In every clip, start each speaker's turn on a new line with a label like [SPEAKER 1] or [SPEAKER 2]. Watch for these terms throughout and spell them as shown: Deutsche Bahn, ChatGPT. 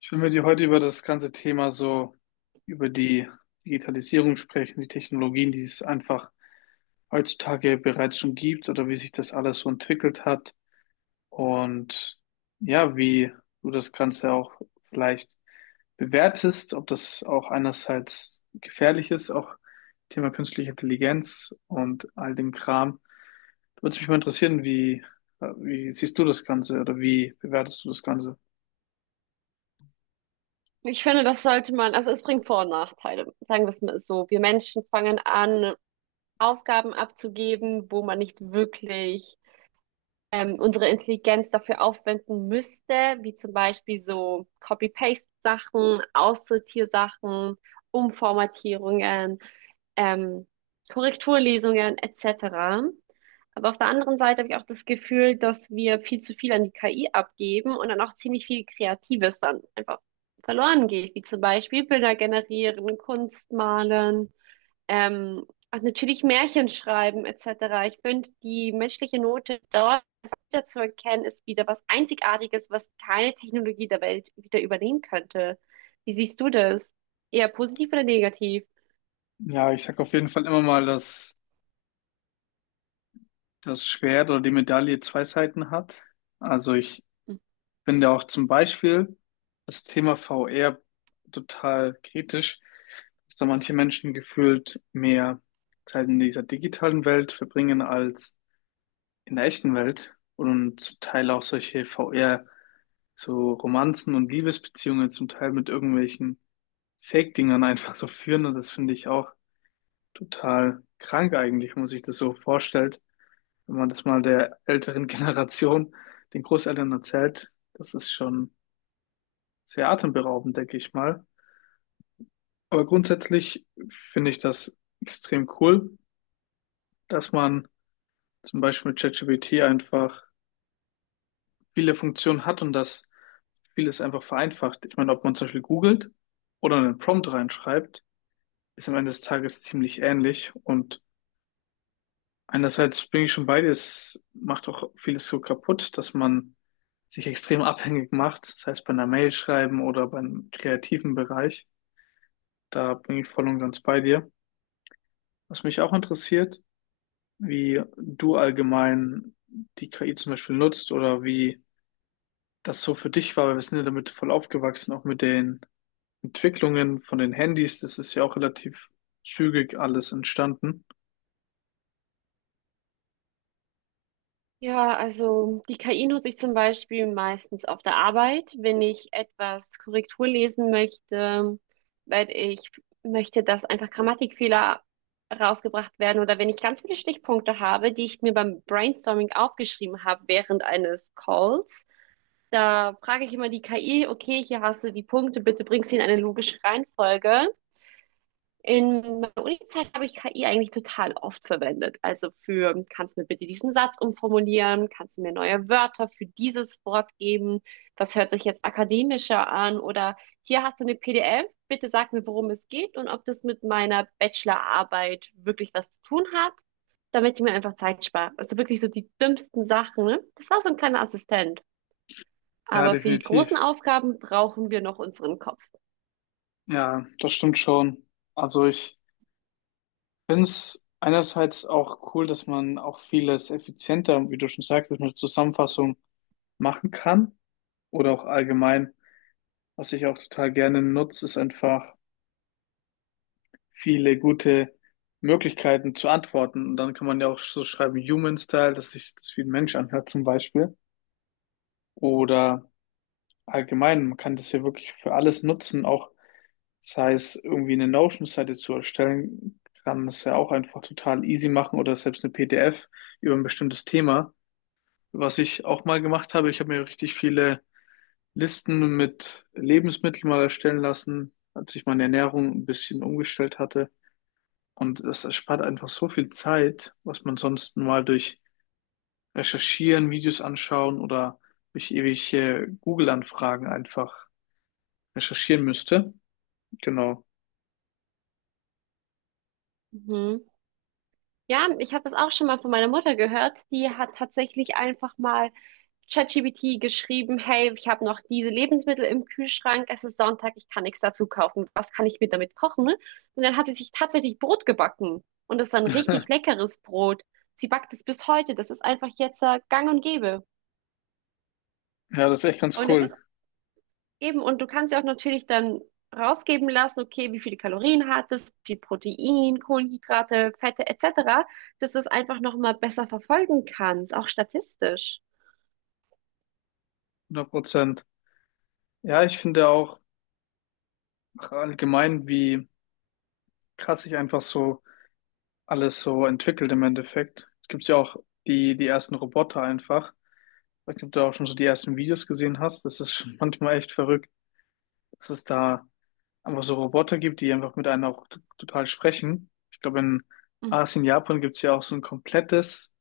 [SPEAKER 1] Ich will mit dir heute über das ganze Thema so, über die Digitalisierung sprechen, die Technologien, die es einfach heutzutage bereits schon gibt oder wie sich das alles so entwickelt hat. Und ja, wie du das Ganze auch vielleicht bewertest, ob das auch einerseits gefährlich ist, auch Thema künstliche Intelligenz und all dem Kram. Da würde mich mal interessieren, wie siehst du das Ganze oder wie bewertest du das Ganze?
[SPEAKER 2] Ich finde, das sollte man, also es bringt Vor- und Nachteile. Sagen wir es mal so. Wir Menschen fangen an, Aufgaben abzugeben, wo man nicht wirklich unsere Intelligenz dafür aufwenden müsste, wie zum Beispiel so Copy-Paste-Sachen, Aussortiersachen, Umformatierungen, ähm, Korrekturlesungen etc. Aber auf der anderen Seite habe ich auch das Gefühl, dass wir viel zu viel an die KI abgeben und dann auch ziemlich viel Kreatives dann einfach verloren geht, wie zum Beispiel Bilder generieren, Kunst malen. Ähm, und natürlich Märchen schreiben etc. Ich finde, die menschliche Note dort wieder zu erkennen, ist wieder was Einzigartiges, was keine Technologie der Welt wieder übernehmen könnte. Wie siehst du das? Eher positiv oder negativ?
[SPEAKER 1] Ja, ich sag auf jeden Fall immer mal, dass das Schwert oder die Medaille zwei Seiten hat. Also ich finde auch zum Beispiel das Thema VR total kritisch, dass da manche Menschen gefühlt mehr Zeit in dieser digitalen Welt verbringen als in der echten Welt und zum Teil auch solche VR, so Romanzen und Liebesbeziehungen zum Teil mit irgendwelchen Fake-Dingern einfach so führen, und das finde ich auch total krank eigentlich, wenn man sich das so vorstellt. Wenn man das mal der älteren Generation, den Großeltern erzählt, das ist schon sehr atemberaubend, denke ich mal. Aber grundsätzlich finde ich das extrem cool, dass man zum Beispiel mit ChatGPT einfach viele Funktionen hat und dass vieles einfach vereinfacht. Ich meine, ob man zum Beispiel googelt oder einen Prompt reinschreibt, ist am Ende des Tages ziemlich ähnlich. Und einerseits bin ich schon bei dir, es macht auch vieles so kaputt, dass man sich extrem abhängig macht, das heißt bei einer Mail schreiben oder beim kreativen Bereich. Da bin ich voll und ganz bei dir. Was mich auch interessiert, wie du allgemein die KI zum Beispiel nutzt oder wie das so für dich war, weil wir sind ja damit voll aufgewachsen, auch mit den Entwicklungen von den Handys, das ist ja auch relativ zügig alles entstanden.
[SPEAKER 2] Ja, also die KI nutze ich zum Beispiel meistens auf der Arbeit, wenn ich etwas Korrektur lesen möchte, weil ich möchte, dass einfach Grammatikfehler rausgebracht werden, oder wenn ich ganz viele Stichpunkte habe, die ich mir beim Brainstorming aufgeschrieben habe während eines Calls. Da frage ich immer die KI, okay, hier hast du die Punkte, bitte bring sie in eine logische Reihenfolge. In meiner Unizeit habe ich KI eigentlich total oft verwendet. Also für, kannst du mir bitte diesen Satz umformulieren? Kannst du mir neue Wörter für dieses Wort geben? Das hört sich jetzt akademischer an. Oder hier hast du eine PDF. Bitte sag mir, worum es geht und ob das mit meiner Bachelorarbeit wirklich was zu tun hat, damit ich mir einfach Zeit spare. Also wirklich so die dümmsten Sachen, ne? Das war so ein kleiner Assistent.
[SPEAKER 1] Ja,
[SPEAKER 2] Aber für die großen
[SPEAKER 1] definitiv.
[SPEAKER 2] Aufgaben brauchen wir noch unseren Kopf.
[SPEAKER 1] Ja, das stimmt schon. Also ich finde es einerseits auch cool, dass man auch vieles effizienter, wie du schon sagst, dass man eine Zusammenfassung machen kann oder auch allgemein, was ich auch total gerne nutze, ist einfach viele gute Möglichkeiten zu antworten. Und dann kann man ja auch so schreiben, Human Style, dass sich das wie ein Mensch anhört zum Beispiel. Oder allgemein, man kann das ja wirklich für alles nutzen, auch sei es irgendwie eine Notion-Seite zu erstellen, kann es ja auch einfach total easy machen oder selbst eine PDF über ein bestimmtes Thema. Was ich auch mal gemacht habe, ich habe mir richtig viele Listen mit Lebensmitteln mal erstellen lassen, als ich meine Ernährung ein bisschen umgestellt hatte. Und das erspart einfach so viel Zeit, was man sonst mal durch Recherchieren, Videos anschauen oder durch ewige Google-Anfragen einfach recherchieren müsste. Genau.
[SPEAKER 2] Mhm. Ja, ich habe das auch schon mal von meiner Mutter gehört. Die hat tatsächlich einfach mal ChatGPT geschrieben, hey, ich habe noch diese Lebensmittel im Kühlschrank, es ist Sonntag, ich kann nichts dazu kaufen. Was kann ich mir damit kochen? Und dann hat sie sich tatsächlich Brot gebacken. Und das war ein richtig leckeres Brot. Sie backt es bis heute. Das ist einfach jetzt gang und gäbe.
[SPEAKER 1] Ja, das ist echt ganz
[SPEAKER 2] Und es
[SPEAKER 1] cool.
[SPEAKER 2] ist, eben, und du kannst ja auch natürlich dann rausgeben lassen, okay, wie viele Kalorien hat es, wie viel Protein, Kohlenhydrate, Fette etc., dass du es einfach nochmal besser verfolgen kannst, auch statistisch.
[SPEAKER 1] 100%. Ja, ich finde auch allgemein, wie krass sich einfach so alles so entwickelt im Endeffekt. Es gibt ja auch die ersten Roboter einfach. Ich weiß nicht, ob du auch schon so die ersten Videos gesehen hast. Das ist schon manchmal echt verrückt, dass es da einfach so Roboter gibt, die einfach mit einem auch total sprechen. Ich glaube, in
[SPEAKER 2] Mhm.
[SPEAKER 1] Asien, Japan gibt's ja auch so ein komplettes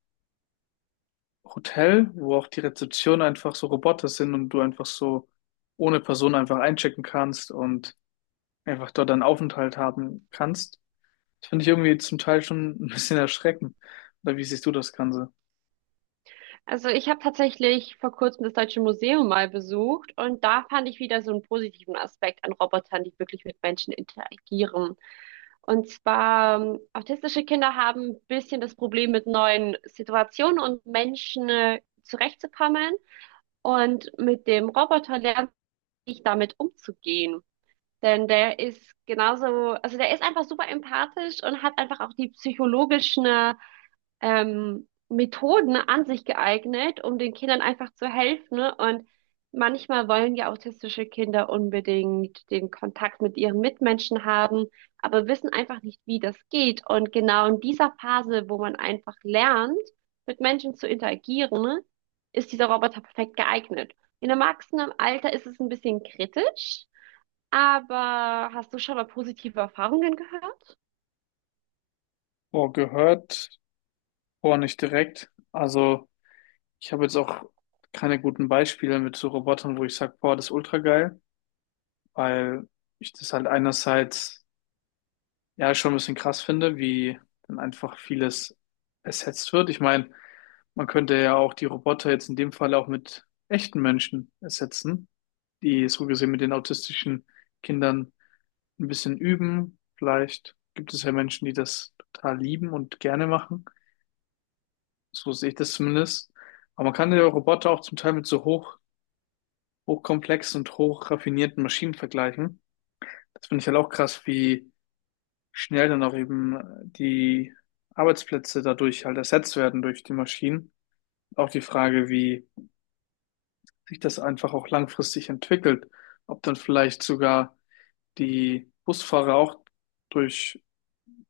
[SPEAKER 1] Hotel, wo auch die Rezeption einfach so Roboter sind und du einfach so ohne Person einfach einchecken kannst und einfach dort einen Aufenthalt haben kannst. Das finde ich irgendwie zum Teil schon ein bisschen erschreckend. Oder wie siehst du das Ganze?
[SPEAKER 2] Also ich habe tatsächlich vor kurzem das Deutsche Museum mal besucht und da fand ich wieder so einen positiven Aspekt an Robotern, die wirklich mit Menschen interagieren. Und zwar, autistische Kinder haben ein bisschen das Problem, mit neuen Situationen und Menschen zurechtzukommen. Und mit dem Roboter lernen damit umzugehen. Denn der ist genauso, also der ist einfach super empathisch und hat einfach auch die psychologischen Methoden an sich geeignet, um den Kindern einfach zu helfen, ne? Und manchmal wollen ja autistische Kinder unbedingt den Kontakt mit ihren Mitmenschen haben, aber wissen einfach nicht, wie das geht. Und genau in dieser Phase, wo man einfach lernt, mit Menschen zu interagieren, ne, ist dieser Roboter perfekt geeignet. In erwachsenem Alter ist es ein bisschen kritisch, aber hast du schon mal positive Erfahrungen gehört?
[SPEAKER 1] Boah, gehört, boah, nicht direkt. Also, ich habe jetzt auch keine guten Beispiele mit so Robotern, wo ich sage, boah, das ist ultra geil. Weil ich das halt einerseits ja schon ein bisschen krass finde, wie dann einfach vieles ersetzt wird. Ich meine, man könnte ja auch die Roboter jetzt in dem Fall auch mit echten Menschen ersetzen, die so gesehen mit den autistischen Kindern ein bisschen üben. Vielleicht gibt es ja Menschen, die das total lieben und gerne machen. So sehe ich das zumindest. Aber man kann ja Roboter auch zum Teil mit so hochkomplexen und hochraffinierten Maschinen vergleichen. Das finde ich halt auch krass, wie schnell dann auch eben die Arbeitsplätze dadurch halt ersetzt werden durch die Maschinen. Auch die Frage, wie sich das einfach auch langfristig entwickelt, ob dann vielleicht sogar die Busfahrer auch durch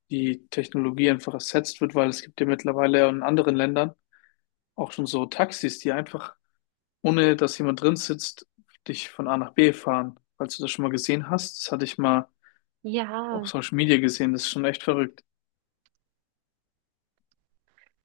[SPEAKER 1] die Technologie einfach ersetzt wird, weil es gibt ja mittlerweile in anderen Ländern auch schon so Taxis, die einfach, ohne dass jemand drin sitzt, dich von A nach B fahren. Falls du das schon mal gesehen hast, das hatte ich mal auf
[SPEAKER 2] Ja.
[SPEAKER 1] Social Media gesehen, das ist schon echt verrückt.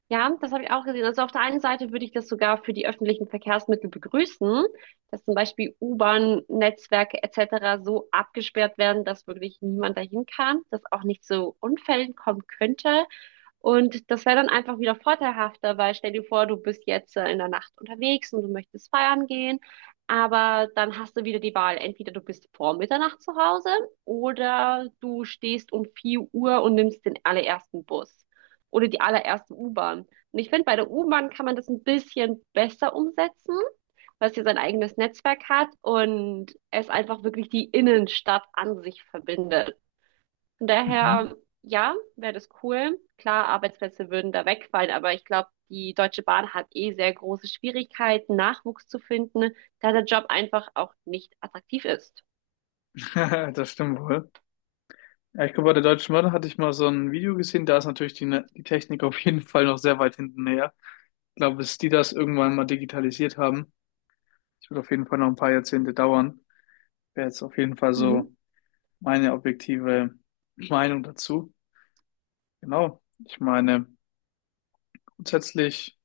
[SPEAKER 2] Ja, das habe ich auch gesehen. Also auf der einen Seite würde ich das sogar für die öffentlichen Verkehrsmittel begrüßen, dass zum Beispiel U-Bahn-Netzwerke etc. so abgesperrt werden, dass wirklich niemand dahin kann, dass auch nicht zu Unfällen kommen könnte. Und das wäre dann einfach wieder vorteilhafter, weil stell dir vor, du bist jetzt in der Nacht unterwegs und du möchtest feiern gehen, aber dann hast du wieder die Wahl. Entweder du bist vor Mitternacht zu Hause oder du stehst um 4 Uhr und nimmst den allerersten Bus oder die allererste U-Bahn. Und ich finde, bei der U-Bahn kann man das ein bisschen besser umsetzen, weil es hier sein eigenes Netzwerk hat und es einfach wirklich die Innenstadt an sich verbindet. Von
[SPEAKER 1] Mhm.
[SPEAKER 2] daher, ja, wäre das cool. Klar, Arbeitsplätze würden da wegfallen, aber ich glaube, die Deutsche Bahn hat eh sehr große Schwierigkeiten, Nachwuchs zu finden, da der Job einfach auch nicht attraktiv ist.
[SPEAKER 1] Das stimmt wohl. Ja, ich glaube, bei der Deutschen Bahn hatte ich mal so ein Video gesehen, da ist natürlich die Technik auf jeden Fall noch sehr weit hinten her. Ich glaube, bis die das irgendwann mal digitalisiert haben, das wird auf jeden Fall noch ein paar Jahrzehnte dauern. Wäre jetzt auf jeden Fall
[SPEAKER 2] Mhm.
[SPEAKER 1] so meine objektive Meinung dazu. Genau. Ich meine, grundsätzlich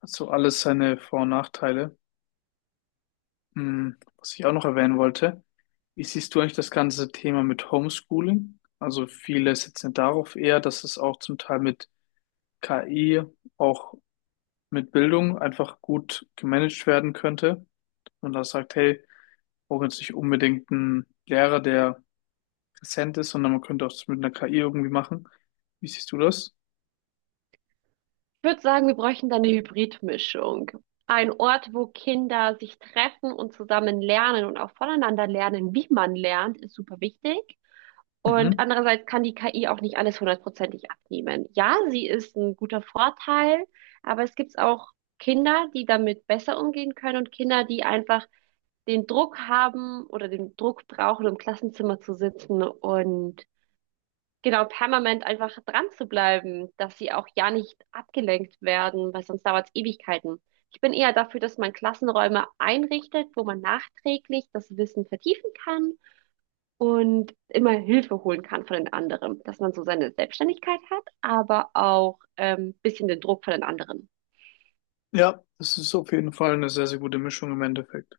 [SPEAKER 1] hat so alles seine Vor- und Nachteile. Hm, was ich auch noch erwähnen wollte, wie siehst du eigentlich das ganze Thema mit Homeschooling? Also viele setzen darauf eher, dass es auch zum Teil mit KI auch mit Bildung einfach gut gemanagt werden könnte. Und da sagt, hey, wir brauchen jetzt nicht unbedingt einen Lehrer, der präsent ist, sondern man könnte auch das mit einer KI irgendwie machen. Wie siehst du das?
[SPEAKER 2] Ich würde sagen, wir bräuchten da eine Hybridmischung. Ein Ort, wo Kinder sich treffen und zusammen lernen und auch voneinander lernen, wie man lernt, ist super wichtig. Und
[SPEAKER 1] Mhm.
[SPEAKER 2] andererseits kann die KI auch nicht alles hundertprozentig abnehmen. Ja, sie ist ein guter Vorteil, aber es gibt auch Kinder, die damit besser umgehen können, und Kinder, die einfach den Druck haben oder den Druck brauchen, um im Klassenzimmer zu sitzen und genau permanent einfach dran zu bleiben, dass sie auch ja nicht abgelenkt werden, weil sonst dauert es Ewigkeiten. Ich bin eher dafür, dass man Klassenräume einrichtet, wo man nachträglich das Wissen vertiefen kann und immer Hilfe holen kann von den anderen, dass man so seine Selbstständigkeit hat, aber auch ein bisschen den Druck von den anderen.
[SPEAKER 1] Ja, das ist auf jeden Fall eine sehr, sehr gute Mischung im Endeffekt.